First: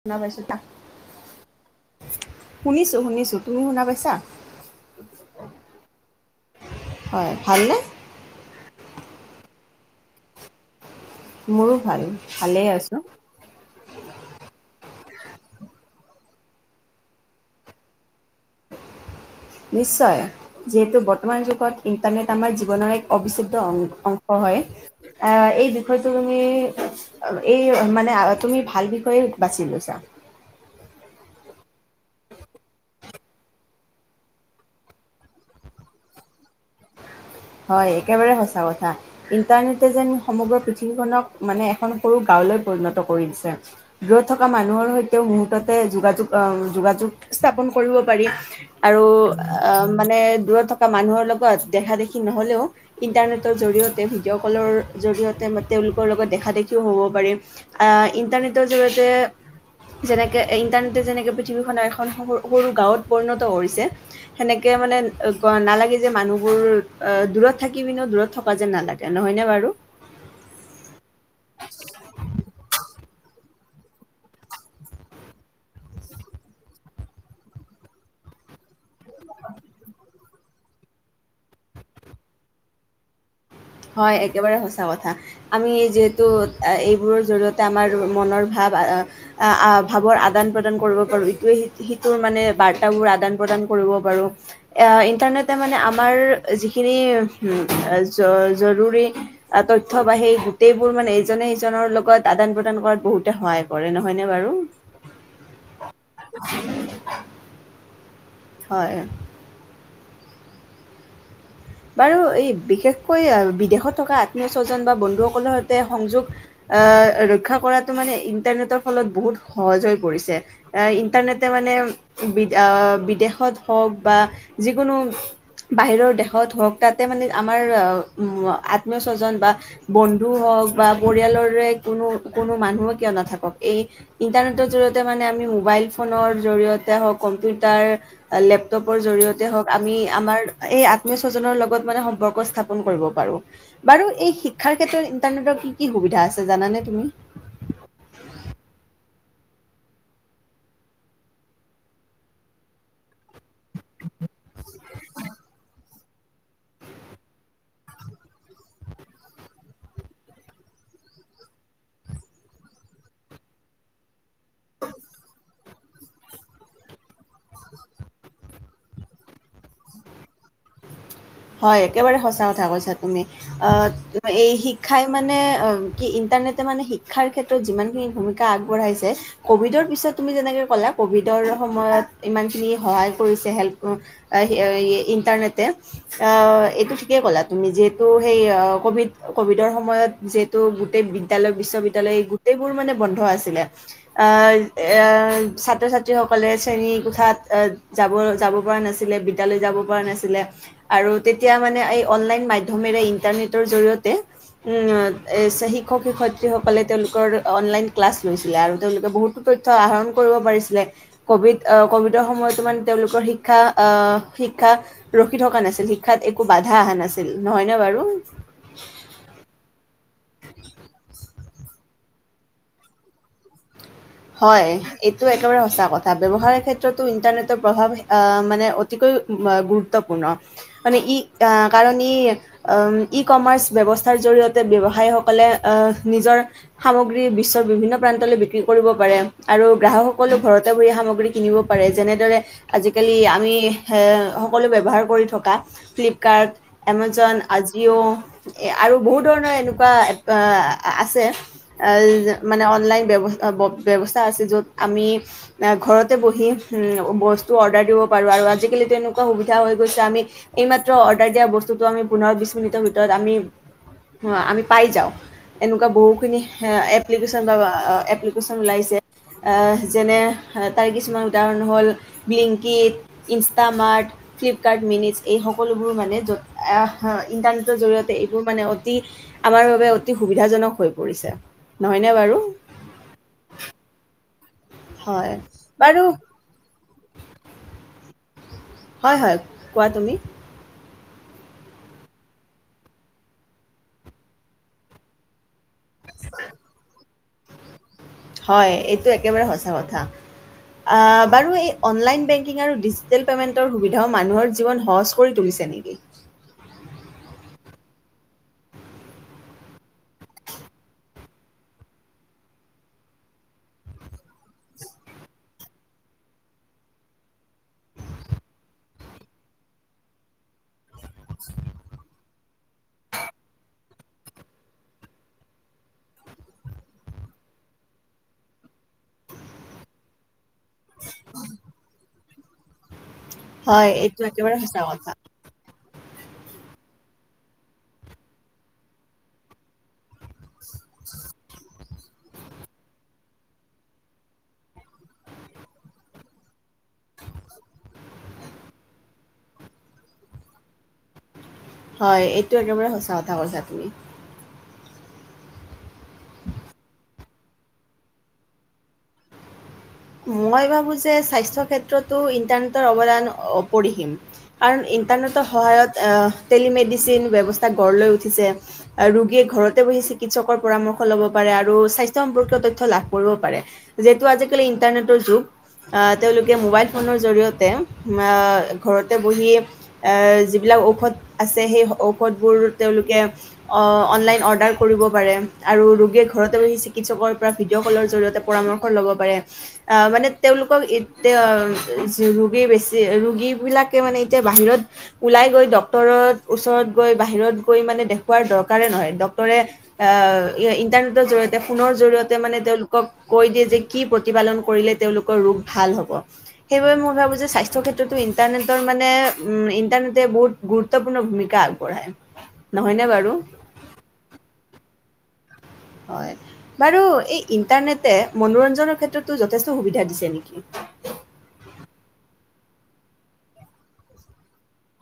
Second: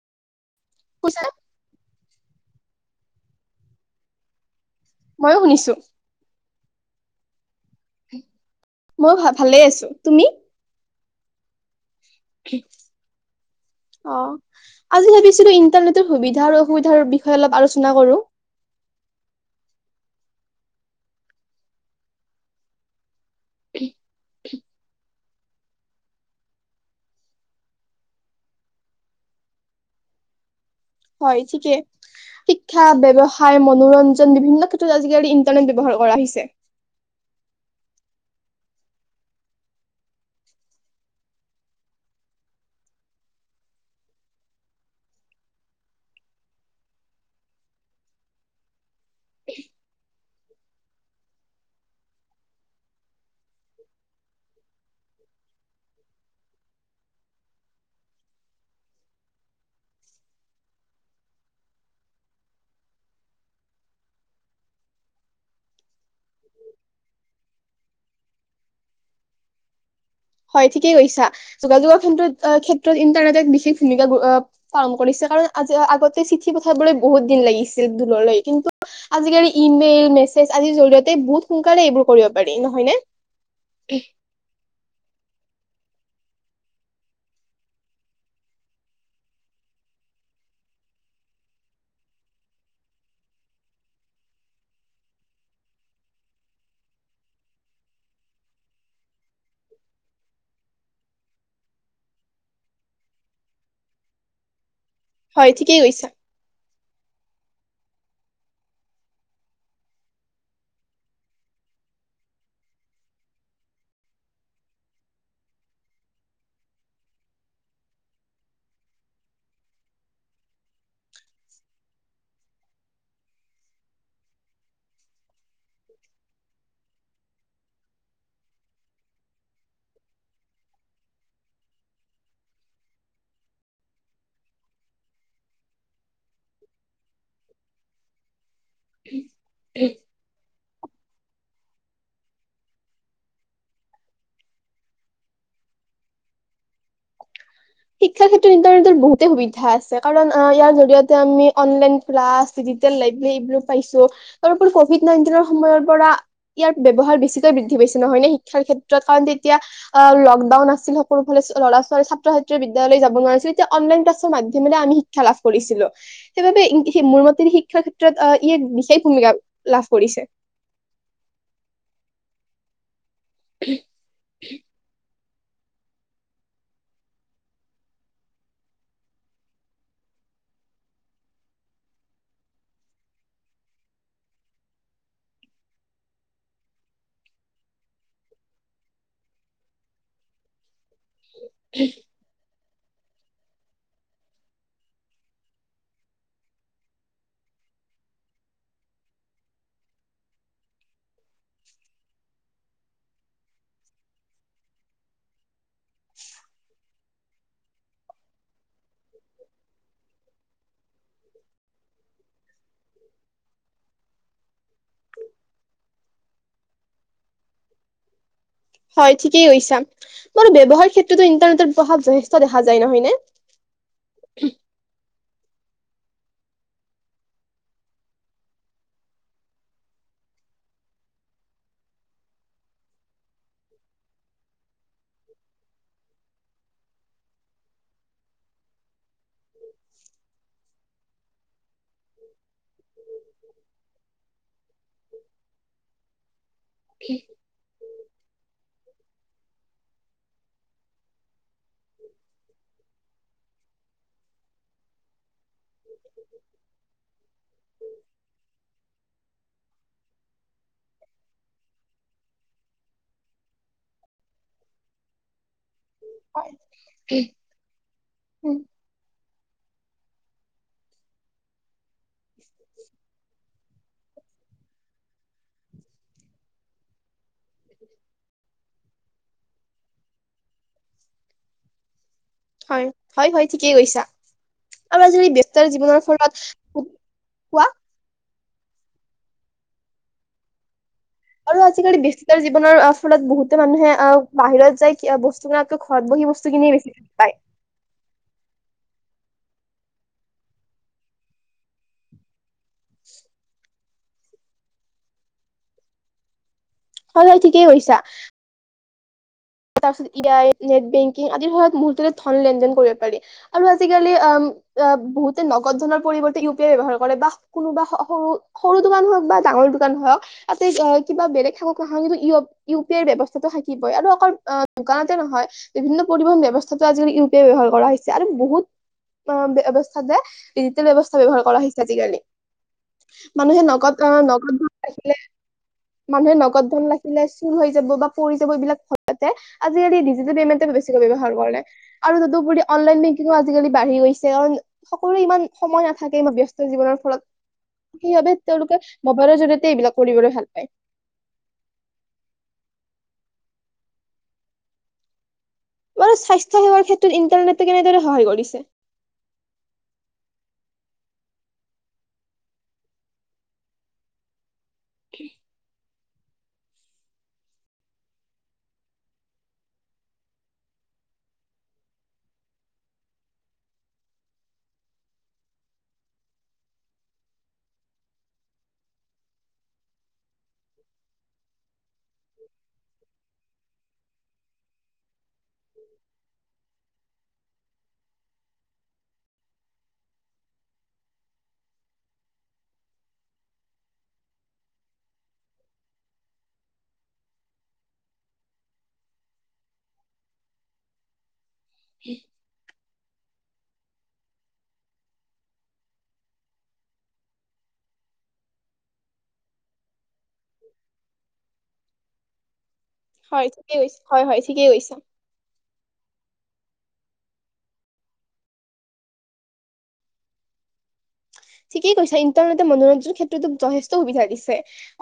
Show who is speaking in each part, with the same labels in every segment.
Speaker 1: শুনা পাইছো তাক।
Speaker 2: কুচে
Speaker 1: শুনিছোঁ-শুনিছোঁ, তুমি শুনা পাইছা?
Speaker 2: ময়ো শুনিছো।
Speaker 1: হয়, ভাল নে?
Speaker 2: মই ভ-ভালে আছো, তুমি?
Speaker 1: মোৰো ভাল। ভালেই আছো।
Speaker 2: অ আজি ভাবিছিলো ইন্টাৰনেটৰ সুবিধা আৰু অসুবিধাৰ বিষয়ে অলপ আলোচনা কৰো।
Speaker 1: নিশ্চয়। যিহেতু বৰ্তমান যুগত ইণ্টাৰনেট আমাৰ জীৱনৰ এক অবিচ্ছেদ্যং অংশ হয়, এই বিষয়টো তুমি এই মানে তুমি ভাল বিষয়ে বাচি লৈছা।
Speaker 2: হয় থিকে। শিক্ষা, ব্যৱসায়, মনোৰঞ্জন, বিভিন্ন ক্ষেত্ৰত আজিকালি ইন্টাৰনেট ব্যৱহাৰ কৰা হৈছে।
Speaker 1: হয় একেবাৰে সঁচা কথা ইণ্টাৰনেটে যেন সমগ্ৰ পৃথিৱীখননক মানে এখন সৰু গাঁওলৈ পৰিণত কৰি দিছে। দূৰত থকা মানুহৰ সৈতেও মুহূৰ্ততে যোগাযোগ-যোগাযোগ স্থাপন কৰিব পাৰি আৰু মানে দূৰত থকা মানুহৰ লগত দেখা-দেখি নহলেও ইণ্টাৰনেটৰ জৰিয়তে ভিডিঅ' কলৰ জৰিয়তে বা তেওঁলোকৰ লগত দেখা দেখিও হ'ব পাৰি। আহ ইণ্টাৰনেটৰ জৰিয়তে যেনেকে ইণ্টাৰনেটে যেনেকে পৃথিৱীখনৰ এখন সৰু-সৰু গাঁৱত পৰিণতছে সেনেকে মানে নালাগ যে মানুহবোৰ অহ, দূৰত থাকি পিনেউ দূৰত থকা যেন নালাগে নহয়নে বাৰু?
Speaker 2: হয় ঠিকেই কৈছা। যোগাযোগৰ ক্ষেত্ৰত-ক্ষেত্ৰত ইণ্টাৰনেটত বিশেষ [unintelligible] কৰিছে। কাৰণ আজি আহ আগতে চিঠি পঠাবলৈ বহুত দিন লাগিছিল দূৰলৈ কিন্তু আজিকালি ই-মেল, মেছেজ, আদিৰ জৰিয়তে বহুত সোনকালে এইবোৰ কৰিব পাৰি। নহৈ নে?
Speaker 1: হয় একেবাৰে সঁচা কথা। আমি যিহেতু এইবোৰৰ জৰিয়তে আমাৰ মনৰ ভাৱ-ভাৱৰ আদান প্ৰদান কৰিব পাৰোঁ ইটোৱে সিটোৰ মানে বাৰ্তাবোৰ আদান প্ৰদান কৰিব পাৰোঁ ইণ্টাৰনেটে মানে আমাৰ যিখিনি জৰুৰী তথ্য বা সেই গোটেইবোৰ মানে ইজনে সিজনৰ লগত আদান প্ৰদান কৰাত বহুতে সহায় কৰে, নহয়নে বাৰু?
Speaker 2: হয় ঠিকেই কৈছা।
Speaker 1: হয়। বাৰু এই বিশেষকৈ আহ বিদেশত থকা আত্মীয় স্বজন বা বন্ধুসকলৰ সৈতে সংযোগ আহ ৰক্ষা কৰাটো মানে ইণ্টাৰনেটৰ ফলত বহুত সহজ হৈ পৰিছে। এ ইণ্টাৰনেটে মানে বিদ আহ বিদেশত হওক বা যিকোনো বাহিৰৰ দেশ হওক তাতে মানে আমাৰ আত্মীয় স্বজন বা বন্ধু হওক বা পৰিয়ালৰে কোনো-কোনো মানুহো কিয় নাথাকক, এই ইণ্টাৰনেটৰ জৰিয়তে মানে আমি মোবাইল ফোনৰ জৰিয়তে হওক কম্পিউটাৰ লেপ পৰ জৰিয়তে হওক আমি আমাৰ এই স্বজনৰ লগত মানে সম্পৰ্ক স্থাপন কৰিব পাৰো। বাৰু এই শিক্ষাৰ ক্ষেত্ৰত ইন্টাৰনেটৰ কি-কি সুবিধা আছে জানানে তুমি?
Speaker 2: শিক্ষাৰ ক্ষেত্ৰত ইন্টাৰনেটৰ বহুতে সুবিধা আছে, কাৰণ ইয়াৰ জৰিয়তে আমি অনলাইন ক্লাছ, ডিজিটেল লাইব্ৰৰী এইবোৰো পাইছো। তাৰপৰি কভিড নাইনটিনৰ সময়ৰ পৰা ইয়াৰ ব্ৱহাৰ বেছিকৈ বৃদ্ধি পাইচিলে হৈ নে, শিক্ষাৰ ক্ষেত্ৰত? কাৰণ তেতিয়া আহ লকডাউন আছিল সকলোফালে ল'ৰা ছোৱালী ছাত্ৰ ছাত বিদ্যালয় যাব নোৱাৰিছিল এতিয়া অনলাইন ক মাধ্যমেৰে আমি শিক্ষা লাভ কৰিছিলো। সেইবাবে মোৰ মতে শিক্ষাৰ ক্ষেত্ৰত ই এক বিশেষ ভূমিকা লাভ কৰিছে।
Speaker 1: হয় একেবাৰে সঁচা কথা কৈছা। তুমি। আহ এই শিক্ষাই মানে কি ইণ্টাৰনেটে মানে শিক্ষাৰ ক্ষেত্ৰত যিমান খিনি ভূমিকা আগবঢ়াইছে, কভিডৰ পিছত তুমি যেনেকে কলা কভিডৰ সময়ত ইমান খিনি সহায় কৰিছে হেল্প ইন্টাৰনেটে অহ এইটো ঠিকেই ক'লা তুমি যিহেতু সেই কভিড-কভিডৰ সময়ত যিহেতু গোটেই বিদ্যালয়, বিশ্ববিদ্যালয় এই গোটেই মানে বন্ধ আছিলে। আহ এৰ ছাত্ৰ-ছাত্ৰী সকলে শ্ৰেণী কোঠাত আহ যাব-যাব পৰা নাছিলে, বিদ্যালয় যাব পৰা নাছিলে। আৰু তেতিয়া মানে এই অনলাইন মাধ্যমেৰে ইন্টাৰনেটৰ জৰিয়তে উ এ। শিক্ষক- শিক্ষয়িত্ৰীসকলে তেওঁ- অনলাইন ক্লাছ লৈছিলে আৰু তেওঁলোকে বহুতো তথ্য আহৰণ কৰিব পাৰিছিলে। ক'ভিড আহ ক'ভিডৰ সময়তো মানে তেওঁলোকৰ শিক্ষা আহ। শিক্ষা ৰখি থকা নাছিল। শিক্ষাত একো বাধা আহা নাছিল নহয় নে বাৰু।
Speaker 2: হয় ঠিকেই কৰিছা। মোৰ ব্যৱহাৰ ক্ষেত্ৰত ইটা। প্ৰভাৱ যথেষ্ট দেখা যায় নহয়নে।
Speaker 1: হয়। টো একেবাৰে সঁচা কথা ব্যৱসায়ৰ ক্ষেত্ৰতো ইন্টাৰনেটৰ প্ৰভাৱ আহ মানে অতিকৈ গুৰুত্বপূৰ্ণ মানে ই কাৰণ ই ই কমাৰ্চ ব্যৱস্থাৰ জৰিয়তে ব্যৱসায়ীসকলে আহ নিজৰ সামগ্ৰী বিশ্বৰ বিভিন্ন প্ৰান্তলৈ বিক্ৰী। কৰিব পাৰে আৰু গ্ৰাহকসকলেও ঘৰতে বহি সামগ্ৰী কিনিব। পাৰে যেনেদৰে আজিকালি আমি হে সকলো ব্যৱহাৰ কৰি থকা ফ্লী। কাৰ্ড। এমজন আজিঅ' আৰু বহুত ধৰণৰ এনেকুৱা এ আছে মানে অনলাইন ব্যৱ ব্যৱস্থা আছে য'ত আমি। ঘৰতে বহি উম বস্তু অৰ্ডাৰ দিব পাৰোঁ আৰু আজি কালি তেনেকুৱা- ত সুবিধা হৈ গৈছে আমি এইমাত্ৰ অৰ্ডাৰ দিয়া বস্তুটো আমি পোন্ধৰ বিশ মিনিটৰ ভিতৰত আমি আমি পাই যাওঁ। এনেকুৱা বহু খিনি এপ্লিকেচন পাবা।
Speaker 2: হয়
Speaker 1: টিচন ওলাইছে যেনে তাৰ কিছুমান উদাহৰণ হ'ল। বিলিংকিড ইনষ্টামাৰ্ট ফ্লিপকাৰ্ট মিনিচ এই সকলোবোৰ মানে য'ত হয়। ইণ্টাৰনেটৰ জৰিয়তে এইবোৰ মানে অ। অতি আমাৰ বাবে অতি সুবিধাজনক হৈ পৰিছে নহয় নে বাৰু।
Speaker 2: হয় হয় হয় ঠিকেই কৈছা। আমাৰ যদি
Speaker 1: হয়
Speaker 2: ব্যস্তৰ জীৱনৰ
Speaker 1: বাৰু
Speaker 2: ফলত। কোৱা।
Speaker 1: হয় হয় কোৱা তুমি।
Speaker 2: আৰু আজিকালি ব্যস্ততাৰ জীৱনৰ ফলত বহুতে মানুহে আহ বাহিৰত যায় বস্তু কিনাতকৈ ঘৰত বহি বস্তু কিনিয়ে বেছি ভাল পায়।
Speaker 1: হয় এইটো একেবাৰে সঁচা কথা আ বাৰু এই অনলাইন - আৰু ডিজিটেল পেমেণ্টৰ সুবিধা। তেওঁ মানুহৰ জীৱন সহজ কৰি তুলিছে নেকি?
Speaker 2: হয় ঠিকেই কৈছা। তাৰ পিছত ই আই নেট বেংকিং আদিৰ সত মৰতে ধন লেন দেন কৰিব পাৰি আৰু আজিকালি বহুতে নগদ ধনৰ পৰিৱৰ্তে ইউ পি আই ব্যবহাৰ কৰে বা কোনোবা সৰু সৰু দোকান হওক বা ডাঙৰ দোকান হওক। তাতে কিবা বেলেগ থাকক কিন্তু ই ইউ পি আইৰ ব্যৱস্থাতটো থাকিব। হয় আৰু অকল। দোকানতে নহয় বিভিন্ন পৰিবহন ব্যৱস্থা আজিকালি ইউ পি আই ব্যৱহাৰ কৰা হৈছে আৰু বহুত ব্যৱস্থা যে। ডিজিটেল ব্যৱস্থা ব্যৱহাৰ কৰা হৈছে আজিকালি। মানুহে
Speaker 1: হয়,
Speaker 2: নগদ আহ
Speaker 1: এইটো একেবাৰে
Speaker 2: নগদ
Speaker 1: সঁচা কথা।
Speaker 2: আহিলে। মানুহে নগদ ধন ৰাখিলে চুৰ হৈ যাব বা পৰি যাব এইবিলাক ভ। মে আজি কালি ডিজিটেল পেমেণ্ট। বেছিকৈ ব্যৱহাৰ কৰে। আৰু তদুপৰি অনলাইন বেংকিং আজিকালি বাঢ়ি গৈছে কাৰণ সকলোৰে ইমান সময় নাথাকে ইমান ব্যস্ত। জীৱনৰ ফলত কি ভাবে। তেওঁলোকে মোবাইলৰ জৰিয়তে এইবিলাক কৰিবলৈ ভাল পায়।
Speaker 1: হয় এইটো একেবাৰে সঁচা কথা কৈছা তুমি।
Speaker 2: বাৰু স্বাস্থ্য সেৱাৰ ক্ষেত্ৰত ইন্টাৰনেটে কেনেদৰে সহায় কৰিছে?
Speaker 1: মই ভাবোঁ যে স্বাস্থ্য ক্ষেত্ৰতো ইণ্টাৰনেটৰ অৱদান অপৰিসীম। কাৰণ ইণ্টাৰনেটৰ সহায়ত। আহ টেলিমেডিচিন ব্যৱস্থা গঢ় লৈ উঠিছে ৰোগীয়ে ঘৰতে বহি চিকিৎসকৰ পৰামৰ্শ লব পাৰে আৰু স্বাস্থ্য সম্পৰ্কীয় তথ্য লাভ কৰিব পাৰে যিহেতু আজিকালি। ইণ্টাৰনেটৰ যুগ তেওঁলোকে মোবাইল ফোনৰ জৰিয়তে ঘৰতে বহি যিবিলাক ঔষধ আছে সেই। ঔষধবোৰ তেওঁলোকে? অনলাইন অৰ্ডাৰ কৰিব পাৰে? আৰু ৰোগীয়ে ঘৰতে বহি। চিকিৎসকৰ পৰা ভিডিঅ' কলৰ জৰিয়তে পৰামৰ্শ ল'ব পাৰে। আ মানে তেওঁলোকক এতিয়া ৰোগী বেছি ৰোগী বিলাকে মানে এতিয়া বাহিৰত ওলাই গৈ ডক্তৰত ওচৰত গৈ বাহিৰত গৈ মানে দেখুওৱাৰ দৰকাৰে নহয় ডাক্তৰে অহ মানে ইণ্টাৰনেটৰ জৰিয়তে ফোনৰ জৰিয়তে মানে তেওঁলোক কৈ দিয়ে যে কি প্ৰতিপালন কৰিলে তেওঁলোকৰ ৰোগ ভাল হ'ব, সেইবাবে মই ভাবো যে স্বাস্থ্যৰ ক্ষেত্ৰতো ইটাৰনেটৰ মানে উ বহুত গুৰুত্বপূৰ্ণ ভূমিকা আগবঢ়াই।
Speaker 2: হয় ঠিকেই
Speaker 1: হয় বাৰু এই ইণ্টাৰনেটে মনোৰঞ্জনৰ ক্ষেত্ৰতো যথেষ্ট সুবিধা দিছে নেকি।
Speaker 2: ঠিকেই কৈছো ইণ্টাৰনেটে মনোৰঞ্জনৰ ক্ষেত্ৰতো যথেষ্ট সুবিধা দিছে।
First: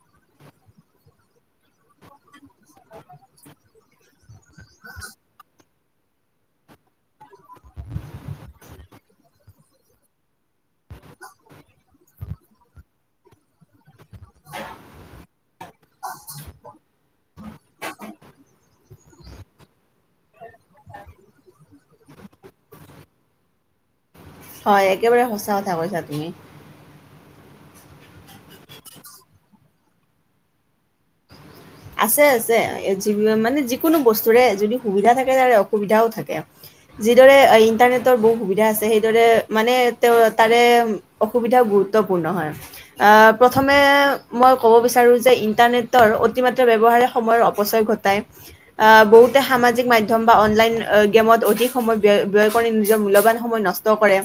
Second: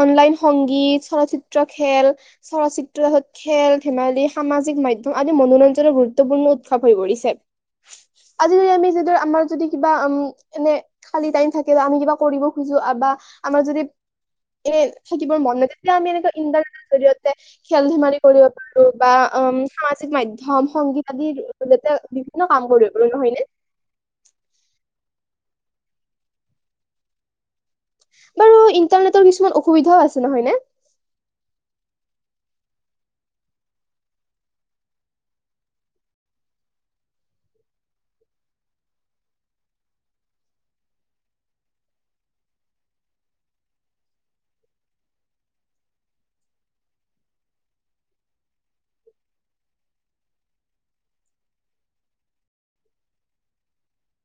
Speaker 2: অনলাইন সংগীত চলচ্চিত্ৰ খেল চলচ্চিত্ৰ খেল ধেমালি সামাজিক মাধ্যম আদি মনোৰঞ্জনৰ গুৰুত্বপূৰ্ণউৎসৱ হৈ পৰিছে। আজি যদি আমি আমাৰ যদি কিবা উম এনে খালি টাইম থাকে বা আমি কিবা কৰিব খোজো বা আমাৰ যদি এনে থাকিবৰ মন ন যেতিয়া আমি এনেকুৱা ইণ্টাৰনেটৰ জৰিয়তে খেল ধেমালি কৰিব পাৰো। বা উম সামাজিক মাধ্যম সংগীত আদিৰ জৰিয়তে বিভিন্ন কাম কৰিব পাৰ নহয় ন'
Speaker 1: হয় একেবাৰে সঁচা কথা কৈছা তুমি।
Speaker 2: বাৰু ইন্টাৰনেটৰ কিছুমান অসুবিধাও আছে নহয়নে?
Speaker 1: আছে -আছে মানে যিকোনো বস্তুৰে যদি সুবিধা থাকে তাৰে অসুবিধাও থাকে যিদৰে ইণ্টাৰনেটৰ বহুত সুবিধা আছে সেইদৰে মানে তেওঁ তাৰে অসুবিধাও গুৰুত্বপূৰ্ণ হয় প্ৰথমে মই ক'ব বিচাৰোঁ যে ইণ্টাৰনেটৰ অতিমাত্ৰা ব্যৱহাৰে সময়ৰ অপচয় ঘটাই আ বহুতে সামাজিক মধ্যম বা অনলাইন গেমত অধিক সময় ব্যয় ব্যয় কৰি নিজৰ মূল্যবান সময় নষ্ট কৰে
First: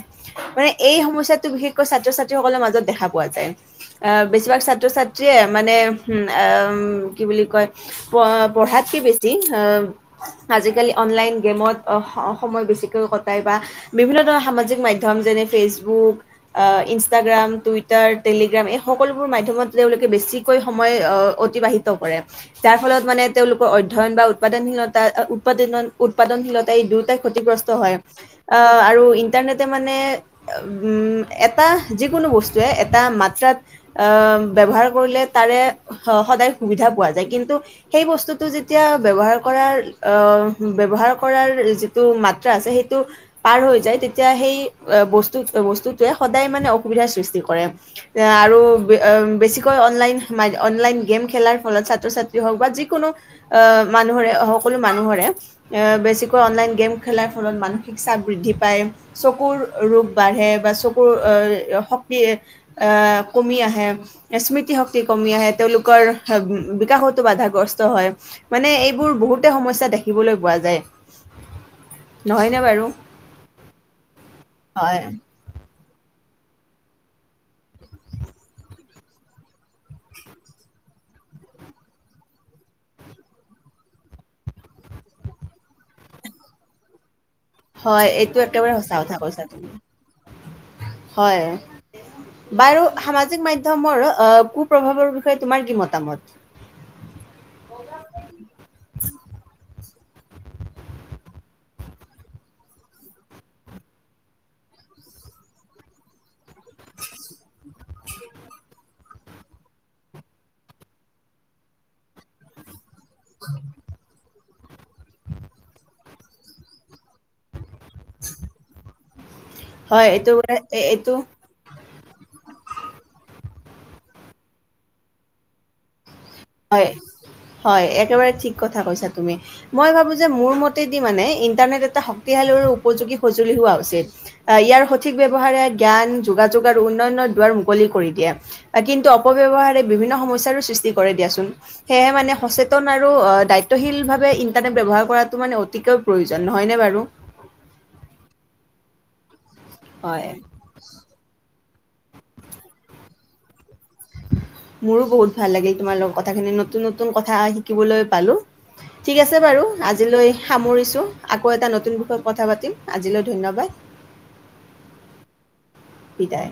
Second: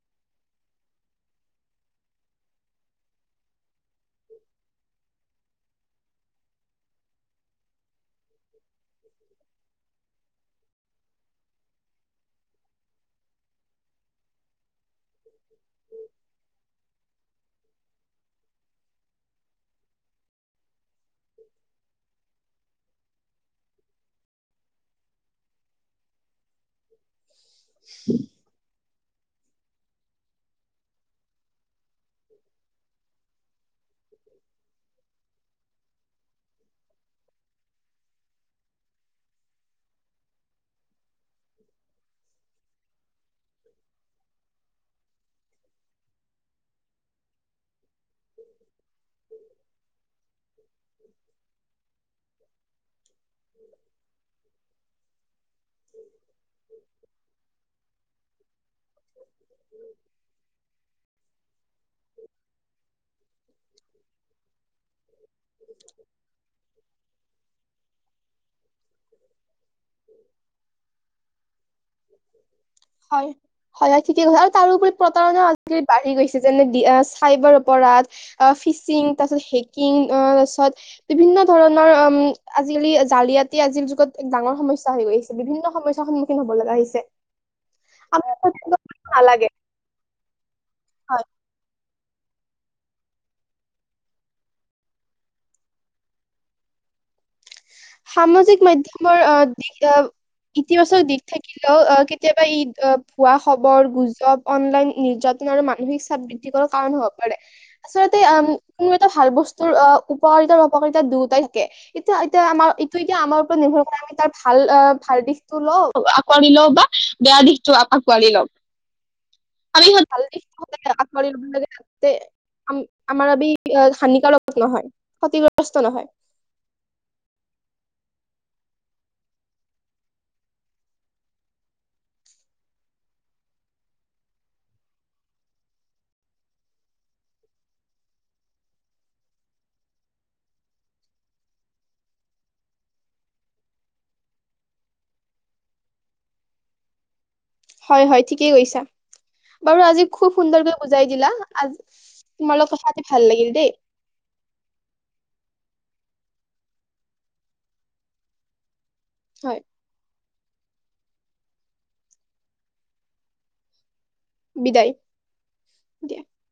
Speaker 1: মানে এই সমস্য়াটো বিশেষকৈ ছাত্ৰ ছাত্ৰীসকলৰ মাজত দেখা পোৱা যায়। আহ বেছিভাগ ছাত্ৰ ছাত্ৰীয়ে মানে কি বুলি কয়! পঢ়াতকৈ বেছি আজিকালি অনলাইন গেমত অ' সময় বেছিকৈ কটাই বা বিভিন্ন ধৰণৰ সামাজিক মাধ্যম যেনে ফেচবুক ইনষ্টাগ্ৰাম। টুইটাৰ টেলিগ্ৰাম এই সকলোবোৰ মাধ্যমত তেওঁলোকে বেছিকৈ সময় অতিবাহিত কৰে যাৰ ফলত মানে তেওঁলোকৰ অধ্যয়ন বা উৎপাদনশীলতা উৎপাদনত উৎপাদনশীলতা ক্ষতিগ্ৰস্ত হয় অ' আৰু ইণ্টাৰনেটে মানে এটা যিকোনো বস্তুৱে এটা মাত্ৰাত ব্যৱহাৰ কৰিলে তাৰে সদায় সুবিধা পোৱা যায় কিন্তু সেই বস্তুটো যেতিয়া ব্যৱহাৰ কৰাৰ ব্যৱহাৰ ব্যৱহাৰ কৰাৰ যিটো মাত্ৰা আছে সেইটো পাৰ হৈ যায় তেতিয়া সেই বস্ত বস্তুটোৱে সদায় মানে অসুবিধাৰ সৃষ্টি কৰে আৰু বেছিকৈ অনলাইন অনলাইন [unintelligible] খেলাৰ ফলত ছাত্ৰ ছাত্ৰী হওঁক বা মানে যিকোনো মানুহৰে বেছিকৈ অনলাইন গেম খেলাৰ ফলত মানসিক চাপ। বৃদ্ধি [inaudible] পায় চকুৰ ৰোগ বাঢ়ে বা চকুৰ শক্তি কমি আহে স্মৃতি শক্তি কমি আহে তেওঁলোকৰ বিকাশতো বাধাগ্ৰস্ত হয় মানে এইবোৰ বহুত সমস্যা দেখিবলৈ পোৱা যায় নহয়নে বাৰু
Speaker 2: হয়।
Speaker 1: হয়।
Speaker 2: আজালি বাঢ়ি গৈছে যেনে চাইবাৰ অপৰাধ ফিচিং তাৰ পিছত হেকিং অ তাৰ পিছত বিভিন্ন ধৰণৰ অ আজিকালি জালিয়াতি আজি যুগত এক ডাঙৰ সমস্যা হৈ গৈছে বিভিন্ন সমস্যাৰ সন্মুখীন হব লগা হৈছে।
Speaker 1: হয়
Speaker 2: আমি
Speaker 1: এইটো
Speaker 2: আচলতে
Speaker 1: একেবাৰে সঁচা কথা কৈছা
Speaker 2: নালাগে
Speaker 1: তুমি হয় বাৰু সামাজিক মাধ্যমৰ কুপ্ৰভাৱৰ বিষয়ে তোমাৰ কি মতামত
Speaker 2: সামাজিক মাধ্যমৰ আহ দিশ আহ ইতিবাচক দিশ থাকিলেও আহ কেতিয়াবা ই ভুৱা খবৰ গুজৱ অনলাইন নিৰ্যাতন আৰু মানসিক চাপ বৃদ্ধ কৰে কাৰণ হব পাৰে আচলতে কোনো এটা ভাল বস্তুৰ আহ উপকাৰিতা উপপকাৰিতা দুয়োটাই থাকে এতিয়া এতিয়া আমাৰ ত এতিয়া কি আমাৰ ওপৰত নিৰ্ভৰ কৰে আমি তাত ভাল অ ভাল দিশতটো ল আঁকালি লও বা বেয়া দিশ আকোৱালি ল‌ও খালি হে
Speaker 1: হয়,
Speaker 2: ভাল
Speaker 1: এইটো মানে
Speaker 2: দিশটো
Speaker 1: এ-
Speaker 2: সদায়
Speaker 1: এইটো
Speaker 2: আঁকোৱালি লব লাগে। তে আমাৰ আ হানিকাৰক নহয় ক্ষতিগ্ৰস্ত নহয়
Speaker 1: হয় হয় একেবাৰে ঠিক কথা কৈছা তুমি মই ভাবো যে মোৰ মতেদি মানে ইন্টাৰনেট এটা শক্তিশালী আৰু উপযোগী সঁজুলি হোৱা উচিত ইয়াৰ সঠিক ব্যবহাৰ জ্ঞান যোগাযোগ আৰু উন্নয়নৰ দুৱাৰ মুকলি কৰি দিয়া কিন্তু অপব্যৱহাৰে বিভিন্ন সমস্যয়াৰো সৃষ্টি কৰে দিয়া সেয়হে মানে সচেতন আৰু দায়িত্বশীলভাৱে ইন্টাৰনেট ব্যৱহাৰ কৰাটো মানে অতিকৈ প্ৰয়োজন নহয়নে বাৰু
Speaker 2: হয় হয় ঠিকেই কৈছা বাৰু আজি
Speaker 1: হয়।
Speaker 2: খুব সুন্দৰকৈ বুজাই দিলা তোমাৰ লগত কথা পাতি ভাল লাগিল দেই
Speaker 1: মোৰো বহুত ভাল লাগিল তোমাৰ লগত কথাখিনি নতুন নতুন কথা শিকিবলৈ পালো ঠিক আছে
Speaker 2: হয়
Speaker 1: বাৰু আজিলৈ সামৰিছো আকৌ এটা নতুন বিষয়ত কথা পাতিম আজিলৈ ধন্যবাদ
Speaker 2: বিদায়, দিয়া!
Speaker 1: বিদায়